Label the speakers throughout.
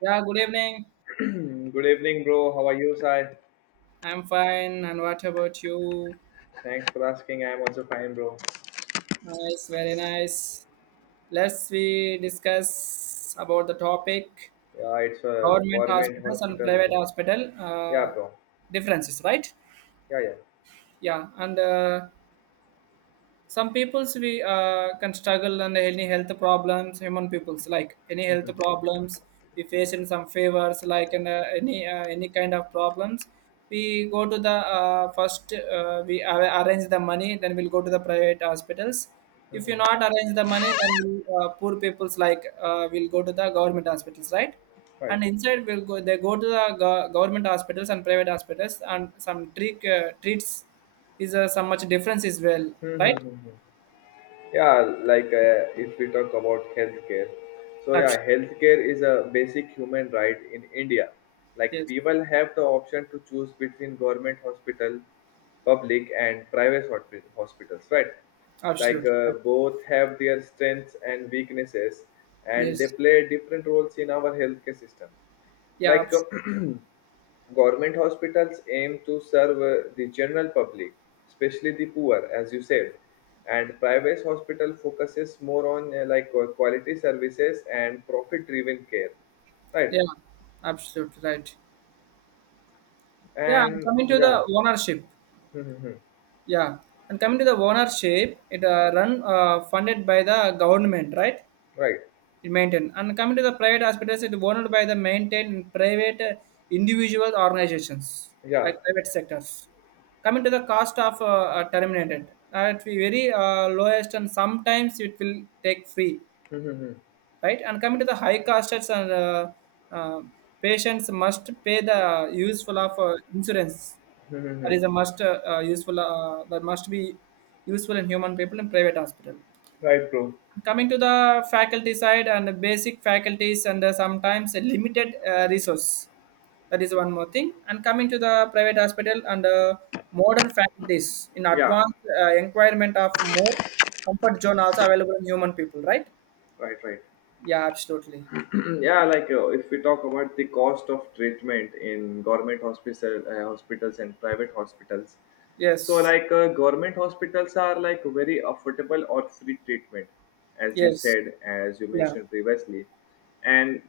Speaker 1: Yeah, good evening.
Speaker 2: Hmm, good evening, bro. How are you, Sai?
Speaker 1: I'm fine. And what about you?
Speaker 2: Thanks for asking. I'm also fine, bro.
Speaker 1: Nice, very nice. Let's we discuss about the topic
Speaker 2: Yeah, it's a
Speaker 1: government
Speaker 2: government
Speaker 1: hospitals and private
Speaker 2: hospital.
Speaker 1: hospital
Speaker 2: Yeah, bro.
Speaker 1: differences, right?
Speaker 2: Yeah, yeah.
Speaker 1: Yeah, and some peoples we can struggle and any health problems human peoples like any health
Speaker 2: Mm-hmm.
Speaker 1: problems we face in some favors like and any kind of problems we go to the first we arrange the money then we'll go to the private hospitals if you
Speaker 2: Mm-hmm.
Speaker 1: not arrange the money then we'll, poor people's like will go to the government hospitals, right.
Speaker 2: Right.
Speaker 1: And inside will go they go to the government hospitals and private hospitals and some treat treats is some much difference as well,
Speaker 2: Mm-hmm.
Speaker 1: right.
Speaker 2: Mm-hmm. Yeah, if we talk about healthcare, so yeah,
Speaker 1: Abs-
Speaker 2: healthcare is a basic human right in India. Like
Speaker 1: yes,
Speaker 2: people have the option to choose between government hospital, public and hospitals, right?
Speaker 1: absolutely. Right.
Speaker 2: Both have their strengths and weaknesses, and they
Speaker 1: Yes,
Speaker 2: play different roles in our healthcare system.
Speaker 1: yeah,
Speaker 2: Like government hospitals aim to serve the general public, especially the poor, as you said, and private hospital focuses more on quality services and profit-driven care, right?
Speaker 1: yeah, absolutely right. Yeah, and
Speaker 2: And
Speaker 1: coming to
Speaker 2: yeah,
Speaker 1: the ownership. Yeah, and coming to the ownership, it run funded by the government, right?
Speaker 2: right,
Speaker 1: It maintain, and coming to the private hospitals, it owned by the maintained in private individual organizations,
Speaker 2: yeah,
Speaker 1: like private sectors. Coming to the cost of terminated, at very lowest, and sometimes it will take free, right? And coming to the high costs and uh, patients must pay the useful of insurance. That is a must useful that must be useful in human people in private hospital.
Speaker 2: right, bro,
Speaker 1: Coming to the faculty side and the basic faculties and sometimes a limited resource. That is one more thing. And coming to the private hospital and modern faculties in
Speaker 2: yeah,
Speaker 1: advanced environment of more comfort zone also available in human people, right?
Speaker 2: right, right.
Speaker 1: Yeah, absolutely.
Speaker 2: Yeah, if we talk about the cost of treatment in government hospital hospitals and private hospitals, so
Speaker 1: Yes.
Speaker 2: government hospitals are like very affordable or free treatment, as you
Speaker 1: Yes.
Speaker 2: said, as you
Speaker 1: Yeah.
Speaker 2: mentioned previously. And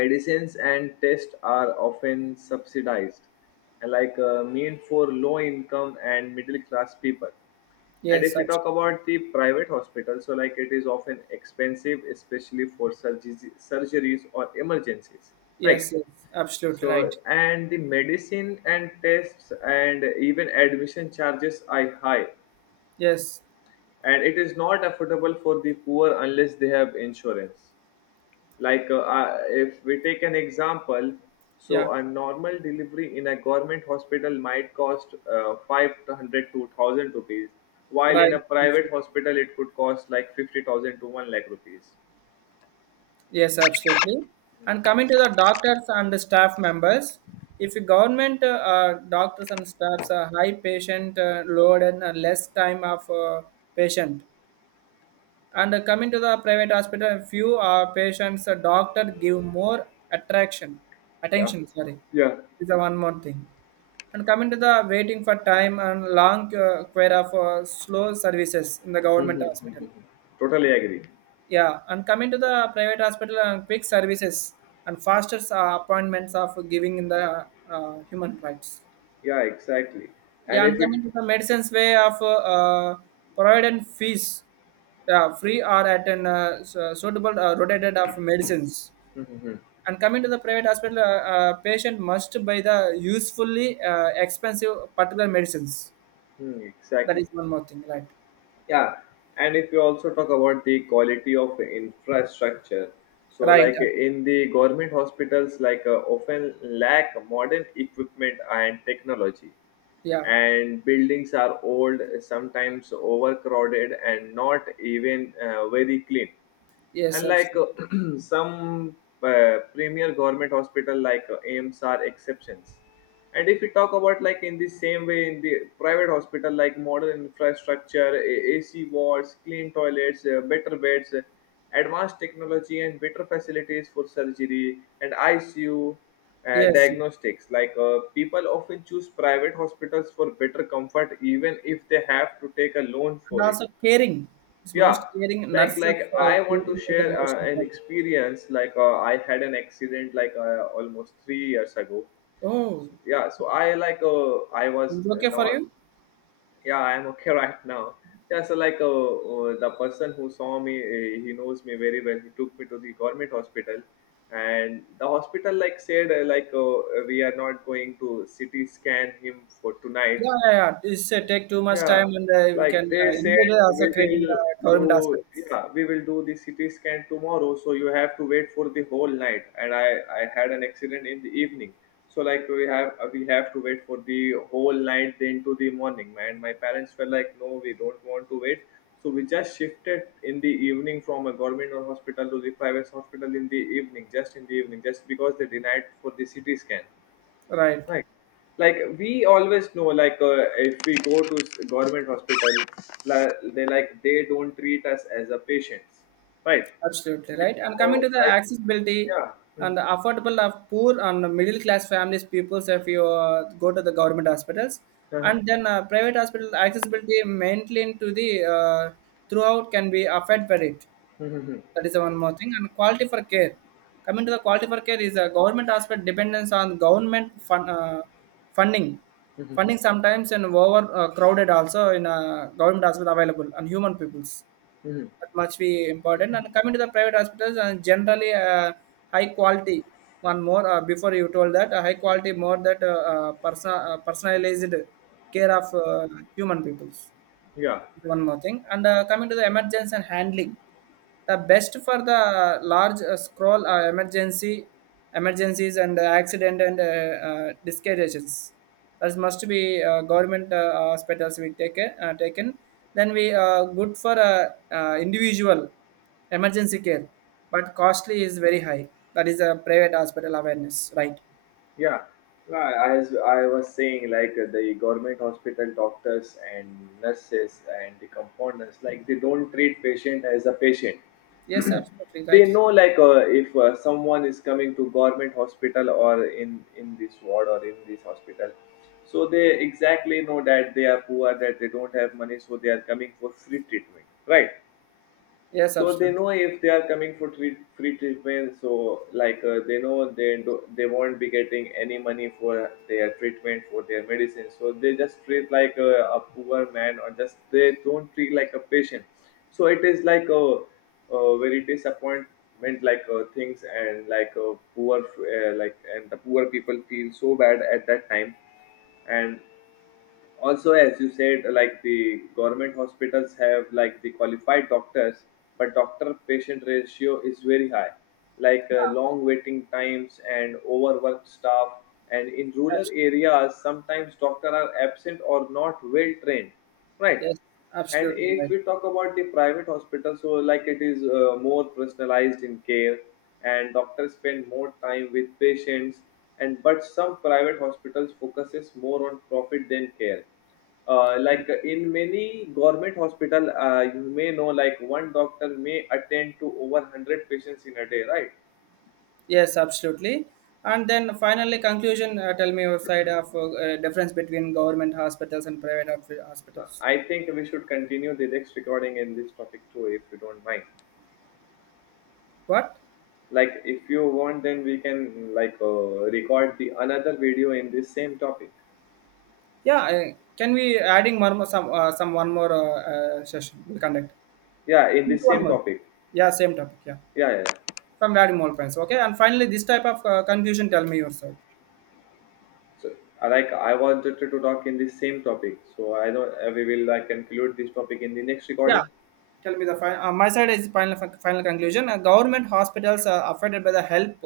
Speaker 2: medicines and tests are often subsidized, and mean for low income and middle class people. And
Speaker 1: Yes.
Speaker 2: if you talk
Speaker 1: Absolutely.
Speaker 2: about the private hospital, so like it is often expensive, especially for surgeries or emergencies, right?
Speaker 1: Yes. Yes. Absolutely
Speaker 2: So
Speaker 1: right.
Speaker 2: and the medicine and tests and even admission charges are high,
Speaker 1: Yes.
Speaker 2: and it is not affordable for the poor unless they have insurance. If we take an example, so
Speaker 1: Yeah.
Speaker 2: a normal delivery in a government hospital might cost 500 to 1,000 rupees, while in
Speaker 1: Right.
Speaker 2: a private
Speaker 1: Absolutely.
Speaker 2: hospital it could cost like 50,000 to 1 lakh rupees.
Speaker 1: Yes. Absolutely. And coming to the doctors and the staff members, if the government doctors and staffs are high patient load and less time of patient. And coming to the private hospital, few patients, doctor give more attraction,
Speaker 2: Yeah,
Speaker 1: attention. Sorry,
Speaker 2: yeah.
Speaker 1: is the one more thing. And coming to the waiting for time and long queue for slow services in the government
Speaker 2: Mhm,
Speaker 1: hospital.
Speaker 2: mhm. Totally agree.
Speaker 1: Yeah, and coming to the private hospital and quick services and faster appointments of giving in the human rights.
Speaker 2: Yeah, exactly. and
Speaker 1: Yeah,
Speaker 2: if
Speaker 1: and
Speaker 2: it
Speaker 1: coming to the medicines way of providing fees, yeah, free or at an suitable rotated of medicines.
Speaker 2: Mhm, mhm.
Speaker 1: And coming to the private hospital, patient must buy the usefully expensive particular medicines.
Speaker 2: Hmm,
Speaker 1: That
Speaker 2: exactly.
Speaker 1: is one more thing, right?
Speaker 2: Yeah, and if you also talk about the quality of infrastructure, so
Speaker 1: Right.
Speaker 2: like in the government hospitals, often lack modern equipment and technology,
Speaker 1: Yeah.
Speaker 2: and buildings are old, sometimes overcrowded, and not even very clean.
Speaker 1: Yes,
Speaker 2: And like
Speaker 1: absolutely.
Speaker 2: some premier government hospital aims are exceptions. And if we talk about like in the same way in the private hospital, like modern infrastructure, ac wards, clean toilets, better beds, advanced technology and better facilities for surgery and icu,
Speaker 1: Yes.
Speaker 2: diagnostics. People often choose private hospitals for better comfort, even if they have to take a loan
Speaker 1: And
Speaker 2: for it.
Speaker 1: also caring. It's
Speaker 2: Yeah,
Speaker 1: most caring.
Speaker 2: like,
Speaker 1: Nurses are
Speaker 2: I want to
Speaker 1: caring is the
Speaker 2: share
Speaker 1: most
Speaker 2: an
Speaker 1: important.
Speaker 2: experience. I had an accident almost 3 years ago.
Speaker 1: Oh,
Speaker 2: So, yeah, so I was
Speaker 1: is it okay for
Speaker 2: not.
Speaker 1: you?
Speaker 2: Yeah, I am okay right now. Yeah, so the person who saw me he knows me very well. He took me to the government hospital, and the hospital said, we are not going to CT scan him for tonight.
Speaker 1: Yeah, yeah, yeah. This take too much
Speaker 2: Yeah,
Speaker 1: time, and we
Speaker 2: like
Speaker 1: can
Speaker 2: they said,
Speaker 1: indeed
Speaker 2: we
Speaker 1: also create in the
Speaker 2: will
Speaker 1: government
Speaker 2: do
Speaker 1: aspects.
Speaker 2: yeah, we will do the CT scan tomorrow, so you have to wait for the whole night. And I had an accident in the evening, so like we have to wait for the whole night, then to the morning. And my parents were like, no, we don't want to wait, so we just shifted in the evening from a government or hospital to the private hospital in the evening, just in the evening, just because they denied for the CT scan,
Speaker 1: Right,
Speaker 2: right? Like we always know, if we go to government hospital, they like they don't treat us as a patients, right?
Speaker 1: absolutely
Speaker 2: They
Speaker 1: right. And coming
Speaker 2: go,
Speaker 1: to the
Speaker 2: like,
Speaker 1: accessibility
Speaker 2: yeah. Mhm.
Speaker 1: and the affordable of poor and middle class families, peoples, if you go to the government hospitals,
Speaker 2: Uh-huh.
Speaker 1: and then private hospital accessibility maintained to the throughout can be affected by it.
Speaker 2: Mhm.
Speaker 1: That is one more thing. And quality for care. Coming to the quality for care is a government aspect dependence on government funding.
Speaker 2: Mhm.
Speaker 1: Funding
Speaker 2: Mhm.
Speaker 1: sometimes and over crowded also in a government hospital available and human peoples.
Speaker 2: Mhm.
Speaker 1: That much be important. And coming to the private hospitals and generally high quality. One more before you told that high quality more that personalized care of human peoples.
Speaker 2: Yeah.
Speaker 1: One more thing, and coming to the emergency and handling, the best for the large scroll emergency, emergencies and accident and discarriages. That must be government hospitals we take taken. Then we good for individual emergency care, but costly is very high. That is a private hospital awareness, right?
Speaker 2: Yeah, yeah, as I was saying, the government hospital doctors and nurses and the compounders, like they don't treat patient as a patient.
Speaker 1: Yes, absolutely
Speaker 2: They
Speaker 1: right.
Speaker 2: know if someone is coming to government hospital, or in this ward or in this hospital, so they exactly know that they are poor, that they don't have money, so they are coming for free treatment, right?
Speaker 1: Yes,
Speaker 2: So they
Speaker 1: absolutely.
Speaker 2: know if they are coming for free treatment, so they know they won't be getting any money for their treatment, for their medicine, so they just treat like a poor man, or just they don't treat like a patient. So it is like a very disappointment, things, and like a poor like and the poor people feel so bad at that time. And also, as you said, like the government hospitals have like the qualified doctors, but doctor patient ratio is very high, long waiting times and overworked staff, and in rural
Speaker 1: Absolutely.
Speaker 2: areas sometimes doctors are absent or not well trained, right?
Speaker 1: Yes,
Speaker 2: And
Speaker 1: absolutely
Speaker 2: if
Speaker 1: right.
Speaker 2: we talk about the private hospital, so like it is more personalized in care, and doctors spend more time with patients. And but some private hospitals focuses more on profit than care. In many government hospital, you may know like one doctor may attend to over 100 patients in a day, right?
Speaker 1: Yes, absolutely. And then finally, conclusion. Tell me your side of difference between government hospitals and private
Speaker 2: Now,
Speaker 1: hospitals.
Speaker 2: I think we should continue the next recording in this topic too, if you don't mind.
Speaker 1: What?
Speaker 2: Like if you want, then we can record the another video in this same topic.
Speaker 1: Yeah, can we adding more, some one more session we'll conduct
Speaker 2: Yeah, in this
Speaker 1: one
Speaker 2: same
Speaker 1: more.
Speaker 2: topic.
Speaker 1: Yeah, same topic. Yeah,
Speaker 2: Yeah, yeah.
Speaker 1: from adding more points. Okay, and finally, this type of confusion. Tell me your side.
Speaker 2: So I I wanted to talk in this same topic, so I don't we will like conclude this topic in the next
Speaker 1: Yeah,
Speaker 2: recording,
Speaker 1: tell me the final. My side is final final conclusion. Government hospitals are affected by the help.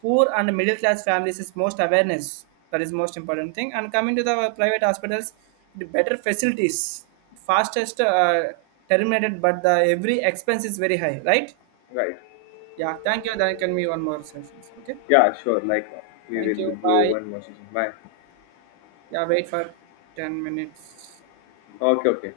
Speaker 1: Poor and middle class families is most awareness. That is most important thing. And coming to the private hospitals, the better facilities, fastest terminated, but the every expense is very high, right?
Speaker 2: right?
Speaker 1: Yeah, thank you. Then can be one more session. Okay,
Speaker 2: Yeah, sure. We
Speaker 1: thank
Speaker 2: will
Speaker 1: you.
Speaker 2: go
Speaker 1: Bye.
Speaker 2: one more session. Bye.
Speaker 1: Yeah, wait for 10 minutes.
Speaker 2: Okay, okay.